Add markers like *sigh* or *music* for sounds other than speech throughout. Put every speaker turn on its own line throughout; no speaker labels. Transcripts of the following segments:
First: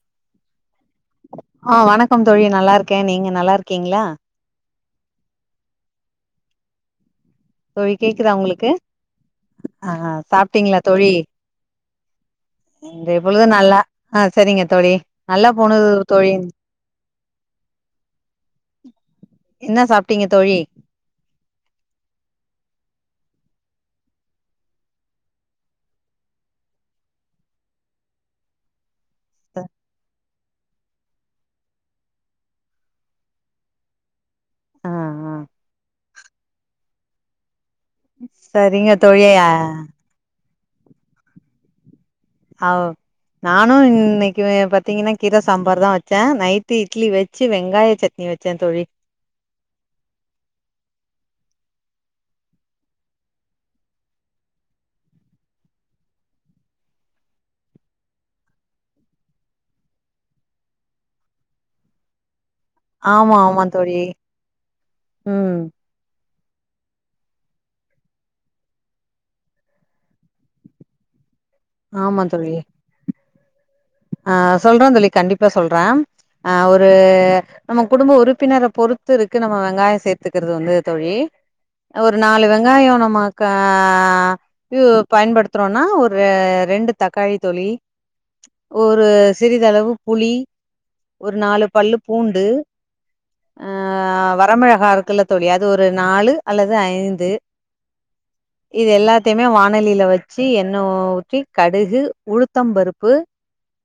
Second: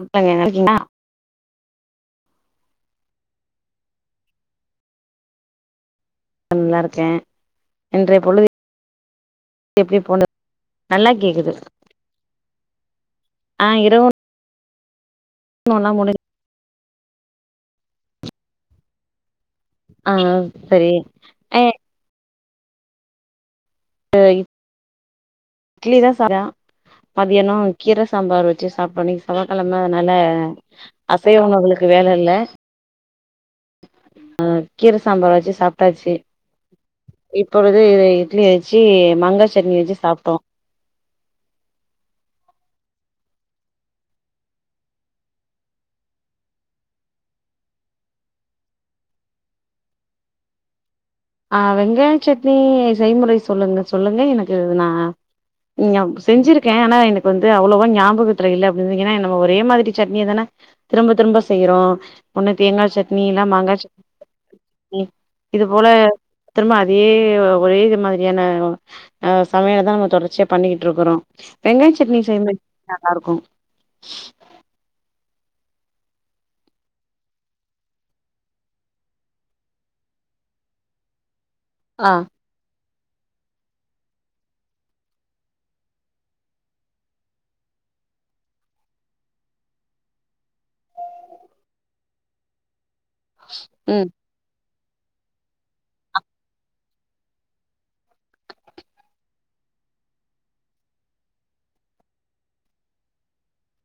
வணக்கங்க நல்லா இருக்கீங்ளா
ஆ வணக்கம் தோழி நல்லா இருக்கே நீங்க நல்லா இருக்கீங்ளா
நல்லா இருக்கே
தோழி
இன்றைய
கேக்குதா
பொழுது
உங்களுக்கு ஆ
எப்படி போனது
சாப்ட்டீங்களா
நல்லா
தோழி
கேக்குது
இன்றைய பொழுது
ஆ
நல்லா
இரவு
ஆ செரிங்க தோழி நல்லா போணுது
உணவெல்லா முடிஞ்
தோழி என்ன
ஆ
சாப்ட்டீங்க தோழி
செரி *unintelligible* இட்லி தா *unintelligible* மதியானோ கீர சாம்பாரு வெச்சி சாப்பிட்டோ இன்னிக்கு செவ்வாக்கெழம அதனால அசைவ உணவுகளுக்கு வேல இல்ல ஆ கீர சாம்பார் வெச்சி சாப்ட்டாச்சி இப்பொழுது இட்லி வெச்சி
சரிங்க தோழி ஆ
மங்காய் சட்னி வெச்சி சாப்ட்டோ
ஆவ் நானு இன்னிக்கு பாத்தீங்கன்னா கீர சாம்பார் தா வெச்சே நைட்டு இட்லி வெச்சி வெங்காய சட் ட்னி வெச்சே தோழி
ஆ வெங்காய சட்னி செய்முறை சொல்லுங்க சொல்லுங்க எனக்கு நா ஞம் செஞ்சிருக்க ஆனா எனக்கு வந்து அவ்வளவா ஞாபகத்துல இல்ல அப்டினு ஏனா நம்ம ஒரே மாதிரி சட்னிய தான திரும்ப திரும்ப செய்யிறோ ஓண்ணு தேங்கா சட்னி
ஆமா
இல்ல
ஆமா
மாங்கா
தோழி
சட்னி *unintelligible*
ம்
இது போல திரும்ப அதே ஒரே இது மாதிரியான அ சமையல தா நம்ம தொடர்ச்சியா பண்ணிக்கிட்டு இருக்குறோ வெங்காய சட்னி
ஆமா
செய்ய
தோழி
நல்லா இருக்கு
ஆ சொல்ற தோழி கண்டிப்பா சொல்ற அ ஒரு நம்ம குடும்ப உறுப்பினர பொறுத்து இருக்கு நம்ம வெங்காயோ சேத்துக்கிறது வந்து தோழி
ஆ
ஒரு நாலு வெங்காயோ நம்ம கா இது பயன்படுத்துறோனா ஒரு ரெண்டு தக்காளி தோழி ஒரு சிறிதளவு புளி ஒரு நாலு பல்லு பூண்டு ஆ
ம்
வரமெளகா இருக்குல்ல தோழி அது ஒரு நாலு அல்லது ஐந்து இது எல்லாத்தையுமே வாணலில வச்சி எண்ணெ ஊத்தி கடுகு உளுத்தம் பருப்பு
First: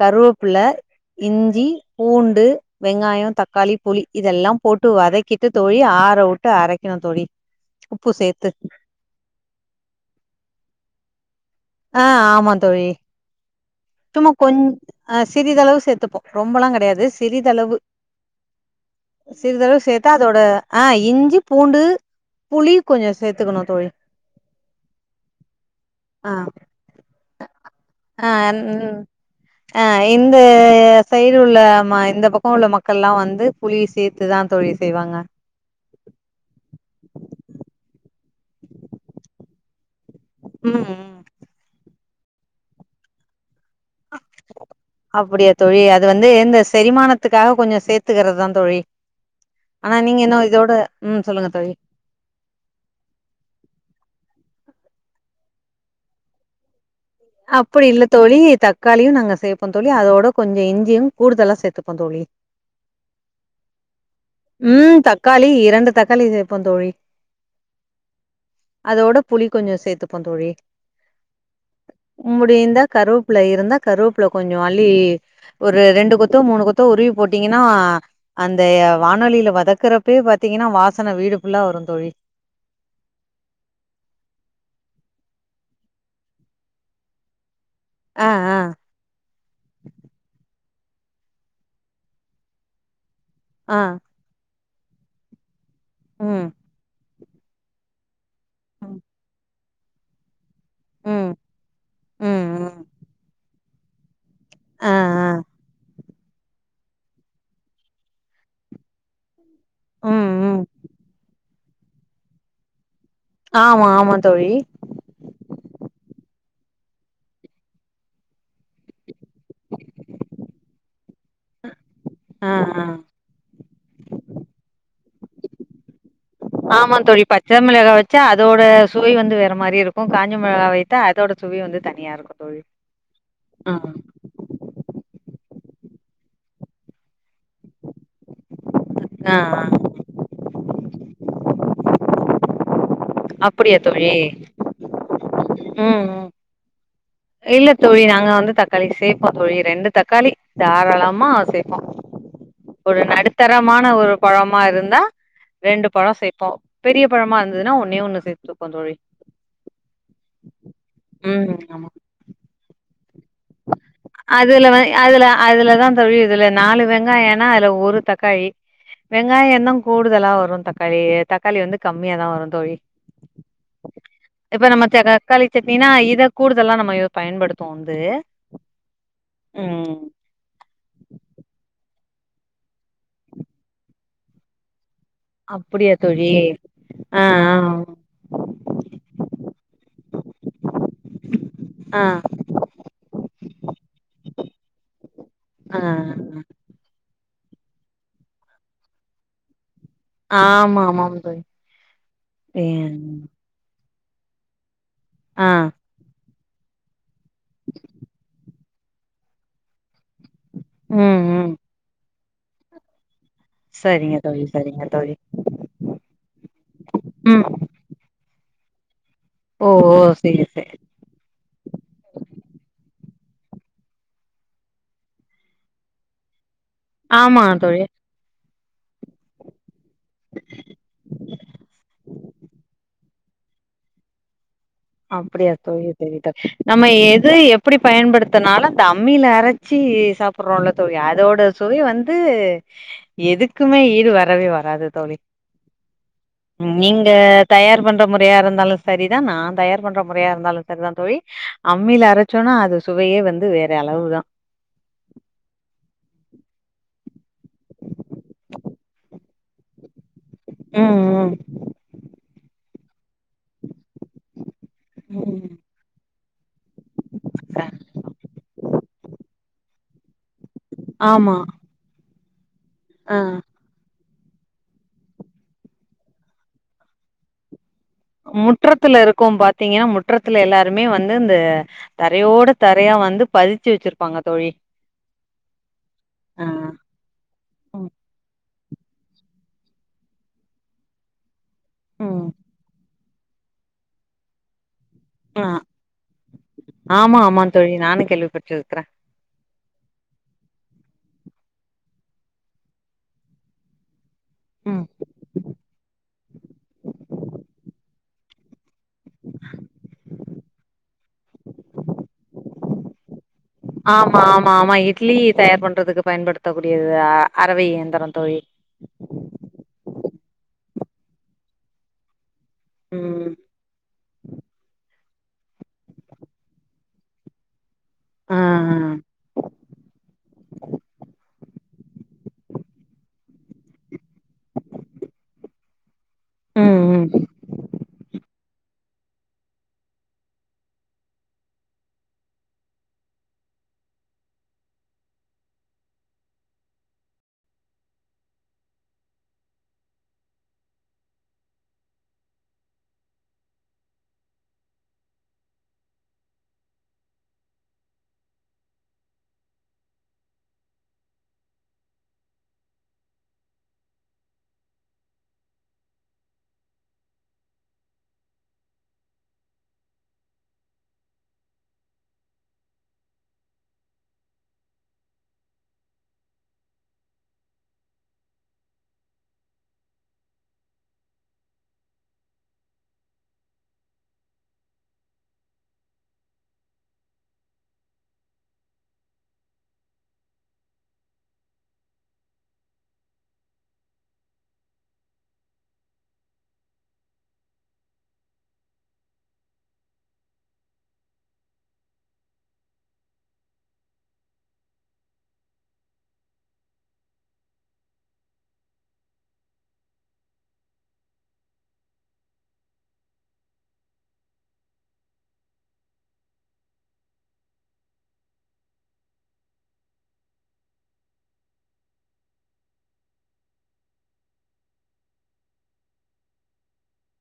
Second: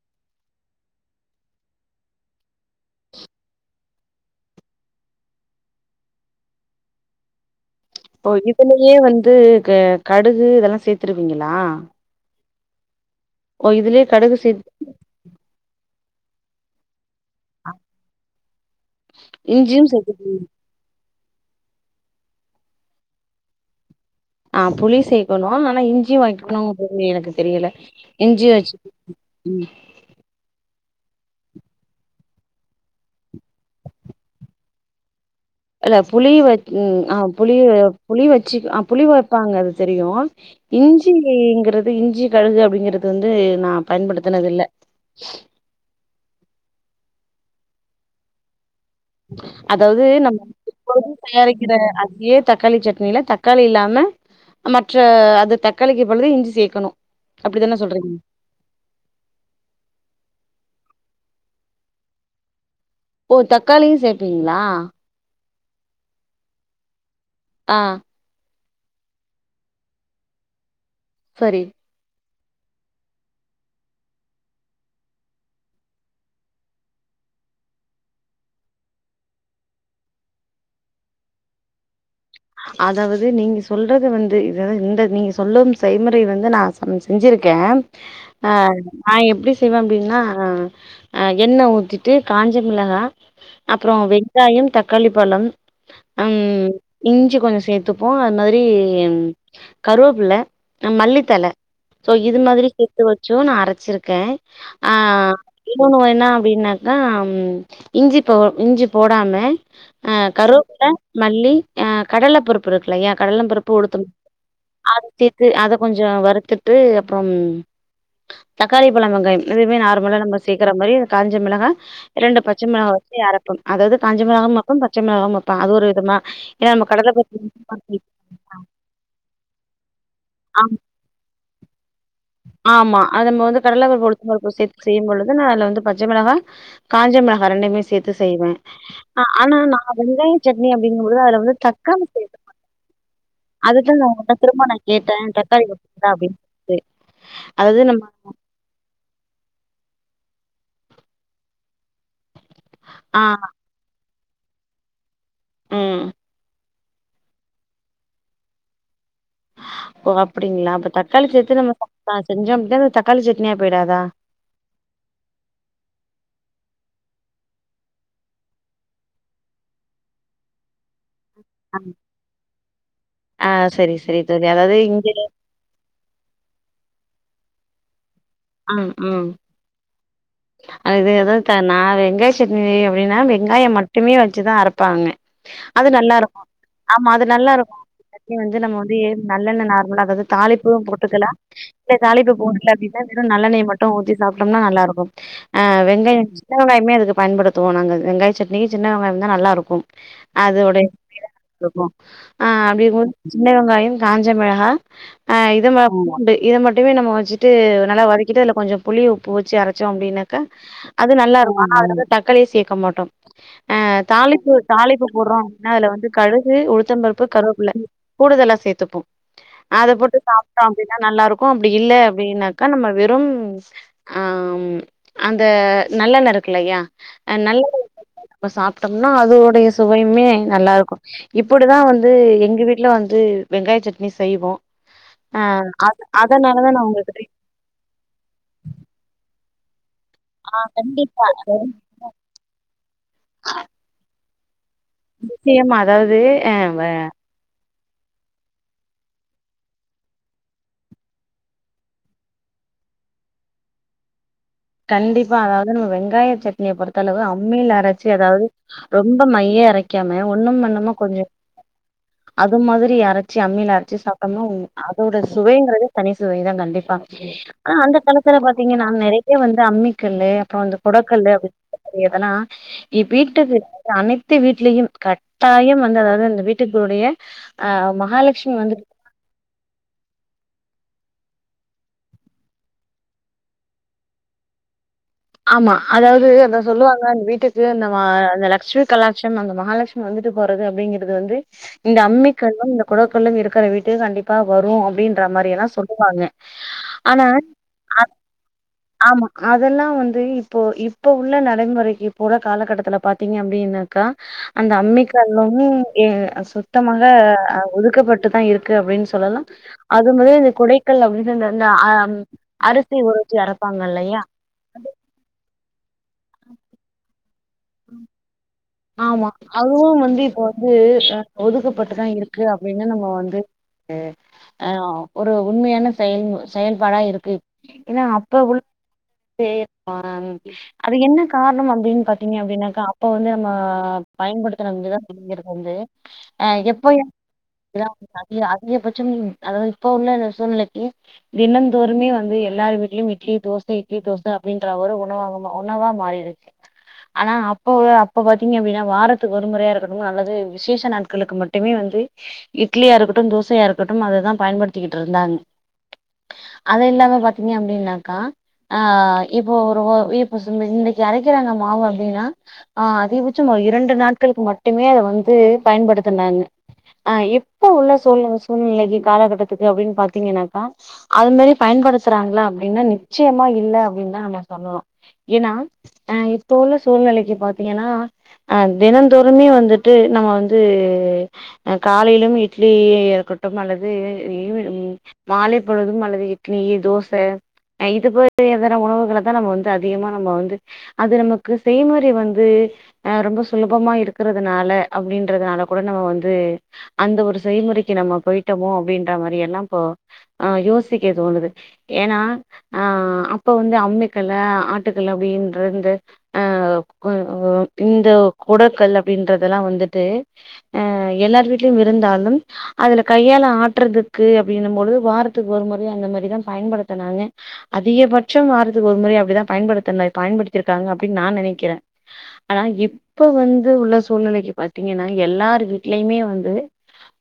கருவேப்பில்ல இஞ்சி பூண்டு வெங்காயோ தக்காளி புளி இதெல்லா போட்டு வதக்கிட்டு தோழி ஆற விட்டு அரைக்கணு தோழி உப்பு
இப்போ
சேத்து
இதுலயே வந்து கு கடுகு இதெல்லா சேத்துருவீங்களா
ஆ ஆமாந் தோழி
ஓ இதுலயே
சும்மா
கடுகு
கொஞ்
சேத்
ஆ சிறிதளவு சேத்துப்போ ரொம்பலா கெடையாது சிறிதளவு சிறிதளவு
இஞ்சியு
சேத்தா
சேத்து
அதோட அ இஞ்சி பூண்டு புளி கொஞ்சோ சேத்துக்கணு தோழி
ஆ புளி சேக்கணு ஆனா இஞ்சி வைக்கணு அப்டின்னு எனக்கு தெரியல
அ
இஞ்சி
ந்
வச்சு
அ அ இந்த சைடு உள்ள இந்த பக்கோ உள்ள மக்கள்ல்லா வந்து புளி சேத்துதா தோழி செய்வாங்க
இல்ல புளி வைக் ஆ புளி புளி வச்சி ஆ புளி வெப்பாங்க அது தெரியு
ம் ம்
இஞ்சிங்கிறது இஞ்சி கடுகு அப்டிங்கிறது வந்து நா பயன்படுத்தினது இல்ல
அப்படியா தோழி அது வந்து இந்த செரிமானத்துக்காக கொஞ்சோ சேத்துக்கிறதா தோழி ஆனா
அதாவது
நீங்க
நம்ம
இன்னு இதோட
*unintelligible*
ம் சொல்லுங்க
தயாரிக்கிற
தோழி
அதையே தக்காளி சட்னியில தக்காளி இல்லாம மற்ற அது தக்காளிக்கு பதிலா இஞ்சி சேக்கணு அப்டித்தான
அப்படி இல்ல
சொல்றீங்க
தோழி தக் தக்காளியு நாங்க சேப்போ தோழி அதோட கொஞ்சோ இஞ்சியு கூடுதலா சேத்துப்போ தோழி
ஓ தக்காளியு சேப்பீங்ளா
ம் தக்காளி இரண்டு தக்காளி சேப்போ தோழி
ஆ
அதோட புளி கொஞ்சோ சேத்துப்போ தோழி
சரி
முடிந்தா கருவேப்பில இருந்தா கருவேப்பில்ல கொஞ்சோ அள்ளி ஒரு ரெண்டு கொத்தோ மூணு கொத்தோ உருவி போட்டீங்கன்னா அந்த வானொலில வதக்குறப்பயே பாத்தீங்கன்னா வாசன வீடு ஃபுல்லா வரு தோழி
அதாவது நீங்க சொல்றது வந்து இத இந்த நீங்க சொல்லும் செய்முறை வந்து நா ம் செஞ்சிருக்க
ஆ
அ
ஆ
நா எப்டி செய்வ அப்டின்னா அ எண்ணெ ஊத்திட்டு காஞ்ச மிளகா
ஆ
அப்றோ வெங்காயம் தக்காளி பழம் அம்
ம்
இஞ்சி கொஞ்சோ சேத்துப்போ அது மாதிரி
ம்
கருவேப்பிள்ள
ம்
மல்லித்தல ஸோ
ம்
இது மாதிரி
ம்
சேத்து வச்சும் நா அரச்சிருக்க ஆ இன்னொண்ணு வேனா அப்டின்னாக்கா இஞ்சி போ இஞ்சி போடாம அ
ம் ம்
கருவேப்பில மல்லி அ கடலை பருப் ப்பு இருக்கு இல்லையா கடலன் பருப்பு
ஆமா
உளுத்தம்பரு
ஆமா தோழி.
அத சேத்து அத கொஞ்சம் வறுத்துட்டு அப்றம் தக்காளி பழ வெங்காயம் எதுவுமே நார்மலா நம்ம சேக்கற மாதிரி காஞ்ச மிளகா ரெண்டு
ஆ
பச்ச
ஆ
மிளகா வச்சு அறப்பம் அதாவது கஞ்சே மெளக வப்போம் பச்ச மெளகவும் வப்பம் அது ஒரு விதமா ஏன்னா நம்ம
ஆமா
கடல
தோழி
பருப்பு
பச்ச
உளுத்தம்
மெளகா
பருப்பு
வச்சு வச்சா அதோட சுவை வந்து வேற மாரி இருக்கும் காஞ்ச மெளகா
ஆம்
வைத்தா அதோட சுவை வந்து தனிய இருக்குன்
ஆமா அது நம்ம வந்து கடல பருப்பு உளுத் உங்களுக்கு சேத்து செய்யும் பொழுது நான் அதுல வந்து பச்ச மெளகா காஞ்ச மெளகா ரெண்டுமே சேத்து செய்வேன் அ
ஆ
ஆனா
ஆ.
நா வந்து சட்னி அப்டிங்கும்போது அதுல வந்து தக்காளி சேப்பேன்
அப்படியா
அதுதான் நா
தோழி
உங்க கிட்ட திரும்ப நா கேட்டேன் தக்காளி
ம்
போடுவீங்ளா
ம்
அப்டின்னு
இல்ல தோழி நாங்க வந்து தக் க்காளி சேப்போ தோழி ரெண்டு தக்காளி தாராளமா சேப்போன் ஒரு
ஆ
நடுத்தரம் மான ஒரு பழமா இருந்தா ரெண்டு
ம்.
பழம் சேப்போம் பெரிய பழமா இருந்ததுன்னா ஒன்னே ஒண்ணு சேத்துப்போன் தோழி
ஓ அப்டிங்களா அப்ப தக்காளி
ம்
சேத்து
ஆமா
நம்ம செஞ்சோம் அப்பனா அத் தக்காளி சட்னியா போயிடாதா
அதுல வ அதுல அதுலதான் தோழி இதுல நாலு வெங்காயம்னா அதுல ஒரு தக்காளி வெங்காயம் தா கூடுதலா வரும் தக்காளி தக் க்காளி வந்து
ஆ.
கம்மியாதா வரும் தோழி
ஆ சரி சரி தோழி
இப்ப
அதாவது
நம்ம
இங்க
க்காளி சட்னீனா இத கூடுதல நம்ம இத பயன்படுத்வோ ந்து
ம் ம்
உம்
அது எதோ நா வெங்காய சட்னி அப்டினா வெங்காயம் மட்டுமே வச்சுதான் அரைப்பாங்க அது
அப்படியா
நல்லா
தோழி
இருக்கும் ஆமா
ஆ
அது நல்லா இருக்கும் சட்னி வந்து நம்ம வந்து நல்லெண்ண நார்மலாகாது தாலிப்பும் போட்டுக்கலாம் இல்ல
ஆ ஆ
தாளிப்பு போடுல அப்டின்னா வெரும் நல்லெண்ணை மட்டும் ஊத்தி சாப்ட்டோம்னா நல்லாருக்கும் ஆ வெங்காயம் சின்ன வெங்காயமே அதுக்கு பயன்படுத்துவோ நாங்க வெங்காயம் சட்னிக்கு சின்ன வெங்காயம் தா நல்லா இருக்கும் அதோட
ஆமா ஆமாம் தோழி
*unintelligible* ஆ
ஏ
அப்டிங் போது சின்ன வெங்காயம் காஞ்ச மிளகா ஆ இது பூண்டு இத மட்டுமே நம்ம வச்சு ட்டு நல்லா வதக்கிட்டு அதுல கொஞ்ஜோ புளி உப்பு வச்சு அரச்சோ அப்டின்னாக்கா அது
ம்
நல்லா
ம்
இருக்கும் தக்காளிய சேக்க மாட்டோம் அ
சரிங்க தோழி
தாளிப்பு
சரிங்க
தாளிப்பு
தோழி
போட்றோம் நா அதுல வந்து கடுகு உளுத்தம்பருப்பு
ம்
கருவேப்பிள்ள கூடுதலா சேத்துப்போ
ஓ
அத
ஓ
போட்டு
சரி
சாப்ட்டோம்
சரி
அப்டி னா நல்லா இருக்கும் அப்டி இல்ல அப்டின்னாக்கா நம்ம வெறும் அ ம்‌ அந்த நல்லெண்ண இருக்குல்லயா
ஆமா
நல்லெண்
தோழி
*unintelligible* இப்ப சாப்ட்டோம்னா அதோடைய சுவையுமே நல்லா இருக்கும் இப்டிதா வந்து எங்க வீட்ல வந் து வெங்காய சட்னி செய்வோம்
அப்டியா தோழி சரி தோழி நம்ம
நா உங்ககிட்ட
எது எப் டி பயன்படுத்தனாலு அந்த அம்மில அரைச்சி சாப்புற ள்ள தோழி
கண்டிப்பா
அதோட சுவை வந்து எதுக்குமே ஈடு வரவே வராது தோழி
நிச்சயமா அதாவது அ வ
நீங்க தயார் பண்ற முறையா இருந்தாலு சரிதா நா தயார் பண்ற முறையா இருந்தாலு சரிதா தோழி அம்மில அரச்சோனா அது சுவையே வந்து வேற அளவு தான்
கண்டிப்பா அதாவது நம்ம வெங்காய சட்னிய பொறுத்த அளவு அம்மியில அரச்சி எதாவது ரொம்ப மைய அரைக் வைக்காம ஒண்ணும் பண்ணாம கொஞ்ச
ம்
அது மாதிரி அரைச்சு அம்மில அரைச்சு சாப்டம்னா அதோட
ம் ம்.
சுவைங்கிறதே தனி சுவைதா கண்டிப்பா ஆனா அந்த காலத்துல பாத்தீங்கன்னா நெறைய வந்து அம்மிக்கல்லு அப்பறோ அந்த கொடக்கல்லு
ஆமா
அப்டின்னு சொ எதல்லா இ
ஆ
வீட்டுக்கு அனைத்து வீட்டுலயும் கட்டாயம் வந்து அதாவது அந்த வீட்டுக்கூடயே அ ஆமா
முற்றத்துல இருக்கு பாத்தீங்கன்னா முற்றத்துல எல்லாருமே வந்து இந்த தரையோட தரையா வந்து பதிச்சு வச்சுருப்பாங்க தோழி
ஆமா அதாவது
ஆ
அத சொல்லுவாங்க அந்த வீட்டுக் து அந்த
ம்.
மா அந்த லட்சுமி கலாட்சம் அந்த மகாலட்சுமி வந்துட்டு போறது அப்டிங்கிறது வந்து இந்த
ம்.
அம்மிகல்லுக்கும் இந்த குடக்கல்லும் இருக்குற வீட்டுக்கு கண்டிப்பா வரு அப்புடின் ன்ற
ஆ
மாரியேதா சொல்லுவாங்க
ஆமா
ஆனா
ஆமா தோழி
ஆ
நானு கேள்விப்பட்டிருக்கிறே
ஆமா அதெல்லா வந்து தயே இப்போ இப்ப உள்ள நடைமுறைக்கு போல காலகட்டத்துல பாத்தீங்க அப்டின்னாக்க அந்த அம்மிக்கல்லும் எ சுத்தமாக அது ஒதுக்கப்பட்டுதா இருக்கு அப்டின்னு சொ சொல்லலாம் அது மாதிரி அந்த குடைக்கல் அப்டினா என்ன இந்த அ அம் அரிசி உற வச்சு அரப்பாங்க இல்லையா
ஆமா ஆமா ஆமா இட்லி தயார் பண்றதுக்கு பயன்படுத்தக்கூடியது அ அறவை இயந்திரோ தோழி
ஆமா அதுவும் வந்து இப்ப வந்து அ ஒதுக்கப்பட்டுதா இருக்கு க்கு அப்புடின்னு நம்ம
ம்
வந்து எ அ ஆ ஒரு உண்மையான செயல் செயல்பாடா இருக்கு ஏன்னா
ஆ ஆ
அப்ப உள்ள *inaudible* அதுக்கு என்ன காரணம் அப்டின்னு பாத் தீங்க அப்டின்னாக்கா அப்ப வந்து நம்ம பயன்படுத்துற விதம் அப்டிங்கிறது வந்து அ
ம்
எப்ப
ம்
என் எதாவது பாத்தியா அது அதிகப்பச்சம் நீங்க அதாவது இப்ப உள்ள சூழ்நிலைக்கி தினந்தோருமே வந்து எல்லார் வீட்லயும் இட்லி தோசை இட்லி தோச அப்டின்ற ஒரு உணவாகும் உணவா மாறி இருக்கு ஆனா அப்ப அப் அப்ப பாத்தீங்க அப்டின்னா வாரத்துக்கு ஒரு முறையா இருக்கட்டும் அல்லது விசேஷ நாட்களுக்கு மட்டுமே வந்து இட்லியா இருக்கட்டு தோசையா இருக்கட்டும் அததா பயன்படுத்திக்கிட்ருந்தாங்க அத இல்லாம பாத்தீங்க அப்டின்னாக்கா ஆ இப்போ ஒருவோ இப்ப சொன்னே இன்னைக்கு அரைக்கிறாங்க மாவு அப்டின்னா ஆ அதிகபட்சம் ஒரு இரண்டு நாட்களுக்கு மட்டுமே அத வந்து பயன்படுத்துனாங்க ஆ இப்ப உள்ள சூழ்நில சூழ்நிலைக்கி காலகட்டத்துக்கு அப்டின்னு பாத்தீங்கன்னாக்கா அது மாரி பயன்படுத்துறாங்களா அப்டின்னா நிச்சயமா இல்ல அப்டின்னுதா நம்ம சொல்லணு ஏன்னா ஆ இப்போ உள்ள சூழ்நிலைக்கி பாத்தீங்கன்னா அ தினந்தோறுமே வந்துட்டு நம்ம வந்து ஆ காலையிலும் இட்லி இருக்கட்டும் அல்லது *unintelligible* மாலை பொழுதும் அல்லது இட்லி தோச இது போது எதான உணவுகளத்தா நம்ம வந்து அதிகமா நம்ம வந்து அது நமக்கு செய்முறை வந்து ந்து அ ரொம்ப சுலபமா இருக்குறதுனால அப்டின்றதுனால கூட நம்ம வந்து அந்த ஒரு செய்முறைக்கு நம்ம பொயிட்டமோ அப்புடின்ற மாரி எல்லாம் இப்போ ஆ யோசிக்க தோணுது ஏன்னா அ அப்ப வந்து அம்மிக்கல்லு ஆட்டுக்கல்லு அப்டின்ற இந்த ஆ கோ இந்த கூடக்கல் அப்டின்றதெல்லா வந்துட்டு ஆ எல்லார் வீட்லையும் இருந்தாலும் அதுல கையால ஆட்டுறதுக்கு அப்டின்ற பொழுது வாரத்துக்கு ஒரு முறை அந்த மாரிதான் பயன்படுத்துனாங்க அதிகபட்சம் வாரத்துக்கு ஒரு முறை அப்டிதா பயன்படுத்துனே பயன்படுத்திருக்காங்க அப்டின்னு நா நெனைக்கிறே ஆனா இப்ப வந்து உள்ள சூழ்நிலைக்கி பாத்தீங்கன்னா எல்லார் வீட்லையுமே வந்து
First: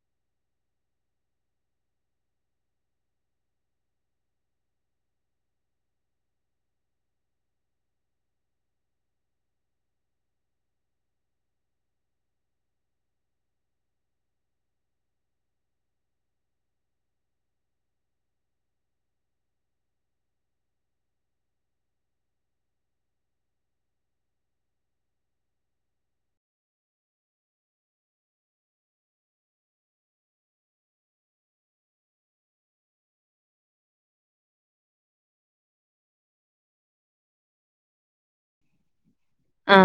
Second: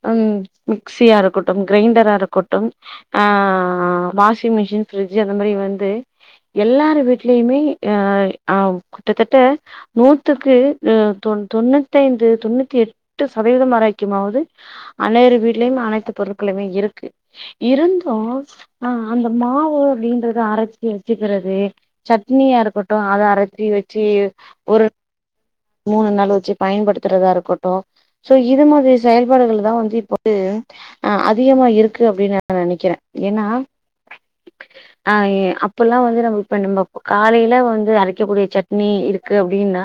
ம் மிக்சியா இருக்கட்டும் கிரைண்டரா இருக்கட்டும் ஆ ஆ ஆ வாஷிங் மிஷின் பிரிஜ் அந்த மாதிரி வந்து எல்லார் வீட்லயுமே ஆ ஆ கிட்டத்தட்ட நூத்துக்கு அ தொ தொண்ணூத்தி ஐந்து தொண்ணூத்தி எட்டு சதவீதம் வரைக்குமாவது அனைவரும் வீடலயுமே அனைத்து பொருட்களுமே இருக்கு இருந்தும் ஆ அந்த மாவு அப்படின்றத அரச்சி வச்சுக்கிறது சட்னியா இருக்கட்டும் அத அரச்சி வச்சு ஒரு மூணு நாள் வச்சு பயன்படுத்துறதா இருக்கட்டும் சோ இது மாதிரி செயல்பாடுகள் தா வந்து இப்போ வந்து ஆ அதிகமா இருக்கு அப்படின் நா நினைக்கிறே ஏன்னா அ அப்பல்லா வந்து நம்ம இப்ப நம்ம காலையில வந்து அரைக்கக்கூடிய சட்னி இருக்கு
ஆ
அப்படின்னா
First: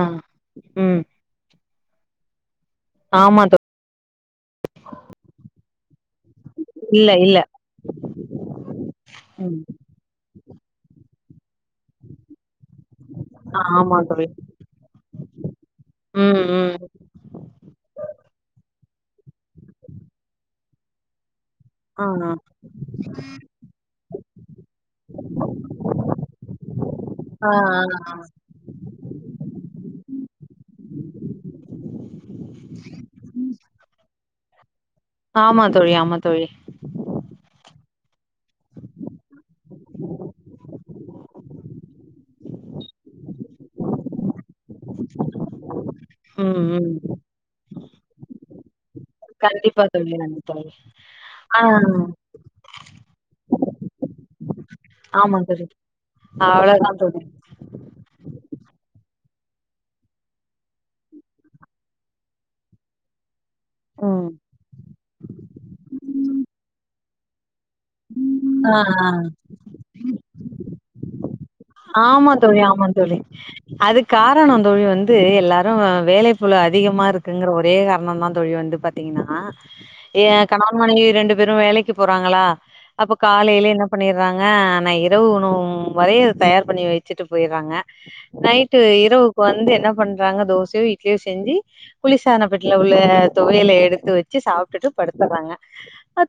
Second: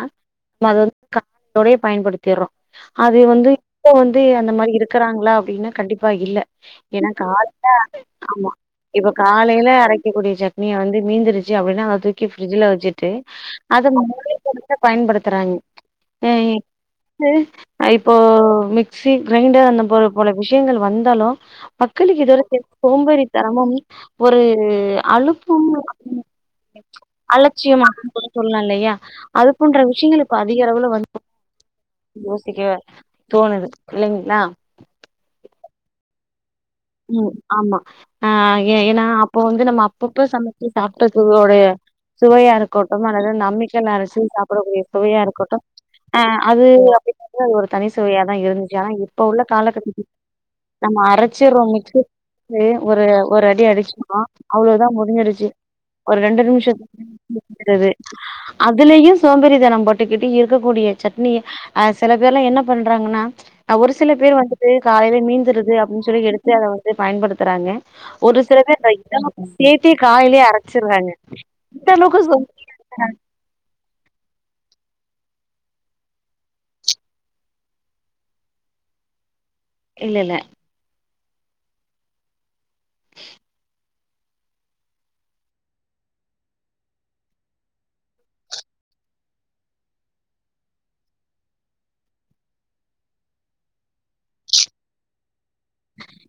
நம்ம அது வந்து
ம்
*unintelligible* பயன்படுத்திறோம் அது
ஆமா
வந்து
தோழி
இப்ப வந்து அந்த மாதிரி இருக்குறாங்களா அப்படின்னா கண்டிப்பா இல்ல ஏன்னா
இல்ல இல்ல
காலையில ஆமா இப்ப
ம்
காலையில அரைக்கக்கூடிய சட்னிய வந்து மீந்திருச்சு சு அப்படின்ன அத தூக்கி ப்ரிட்ஜ்ல வச்சுட்டு அத
ஆமா தோழி
எடுத்த பயன்படுத்துறாங்க
ம்
ம்ம்
ம்
வந்து இப்போ மிக்சி கிரைண்டர் அந்த போ போல விஷயங்கள் வந்தாலும்
ஆ
மக்களுக்கு
ஆ
இதுவ சேத்து சோம்பேரி தரமும் ஒரு அழுப்பும்
ஆ, ஆ.
அலட்சியமா ல்லா இல்லையா அது போன்ற விஷயங்கள் இப்ப அதிக அளவுல வந்து யோசிக்க தோணுது இல்லைங்களா
ஆமா தோழி ஆமா தோழி
உம் ஆமா ஏ ஏன்னா இப்போ வந்து நம்ம அப்பப்ப சமச்சு சாப்ட்டதுடைய சுவையா இருக்கட்டும் அல்லது அந்த அம்மிக்கல்ல அரச்சு சாப் ப்டகூடிய சுவையா இருக்கட்டும் ஆ
ம்
அது
ம்
அப்படின்ற அது ஒரு தனி சுவையாதா இருந்துச்சு இப்ப உள்ள
கண்டிப்பா
காலகட்டத்தில்
தோழி நன்றி தோழி
நமாம அரச்சு அப்புறோ
ஆ
மிக்சி ஒரு ஒரு ஒரு அடி அடிச்சோ அவ்வளவுதா
ஆமா
முடிஞ்சிருச்சு
தோழி
ஒரு ரெண்டு நிமிஷத்துல
அவ்ளோதா தோழி
முடிஞ்சிரது அதுலயு சோம்பறி தனம் பட்டுக்கிட்டு இருக்கக்கூடிய சட்னிய அ சில பேர்லா என்ன பண்றாங்கன்னா ஒரு சில
ம்.
பேர் வந்துட்டு காலையில மீந்துருது அப்படின் சொல்லி எடுத்து வந்து அத வந்து பயன்படுத்துறாங்க ஒரு சில
ஆ
பேரு
ஆ
லைட்டா சேத்தே காலையிலயே அரச்சடுறாங்க
ஆமா தோழி ஆமா தோழி அது காரணம் தோழி வந்து எல்லாரும் வேலை பளு அதிகமா இருக்குங்கற ஒரே காரணம் தா தோழி வந்து பாத்த த்தீங்கனா
இல்ல
ஏ
இல்ல
கணவன் மனைவி ரெண்டு பேரும் வேலைக்கு போறாங்களா அப்ப காலையிலே என்ன பண்ணிறாங்க ஆனா இரவு உணவு வரை தயார் பண்ணி வச்சுட்டு போயிடுறாங்க நைட்டு இரவுக்கு வந்து என்ன பண்றாங்க தோசையோ இட்லியோ செஞ்சு குளிசாதன பெட்டில உள்ள தொவையல எடுத்து வச்சு சாப்ட்டுட்டு படுத்துறாங்க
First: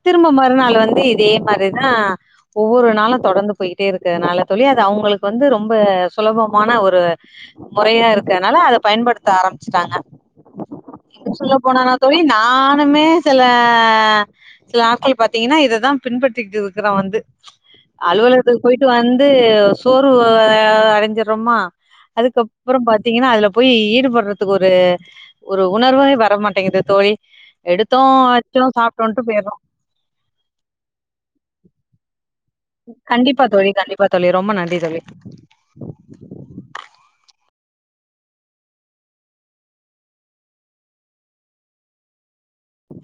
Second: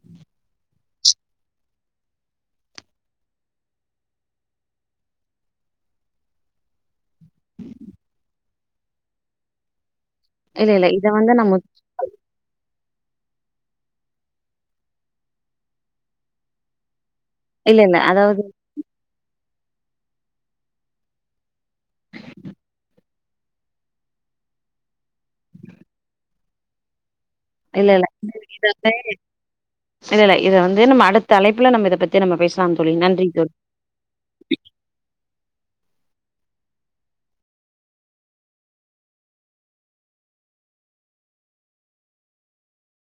திரும்ப மறுநாள் வந்து இதே மாதிரிதா ஒவ்வொரு நாளும் தொடர்ந்து போயிட்டே இருக்குறதுனால தோழி அவுங்களுக்கு வந்து ரொம்ப சுலபமான ஒரு முறையா இருக்கனால அத பயன்படுத்த ஆரம்பிச்சட்டாங்க
இல்ல இல்ல இத
எங்க
வந்து
சொல்ல
நம்ம
போனா தோழி நானுமே சில சில நாட்கள் பாத்தீங்கன்னா இத தா பின்பற்றிட்டு இருக்குற வந்து
இல்ல இல்ல அதாவது
அலுவலகத்துக்கு போயிட்டு வந்து சோர்வு அடைஞ்சடுறோமா அதுக்கப்றோ பாத்தீங்கன்னா அதுல போய் ஈடுபட்றதுக்கு ஒரு ஒரு உணர்வே வரமாட்டேங்குது தோழி
இல்ல
எடுத்தோ
இல்ல இத
வெச்சோ
வந்து
சாப்ட்டோன்ட்டு போயிறோ
இல்ல இல்ல இத வந்து நம்ம அடுத்த அழைப்புல நம்ம இத பத்தி நம்ம பேசலாம் தோழி நன்றி தோழி
இப்ப தோழி ரொம்ப நன்றி தோழி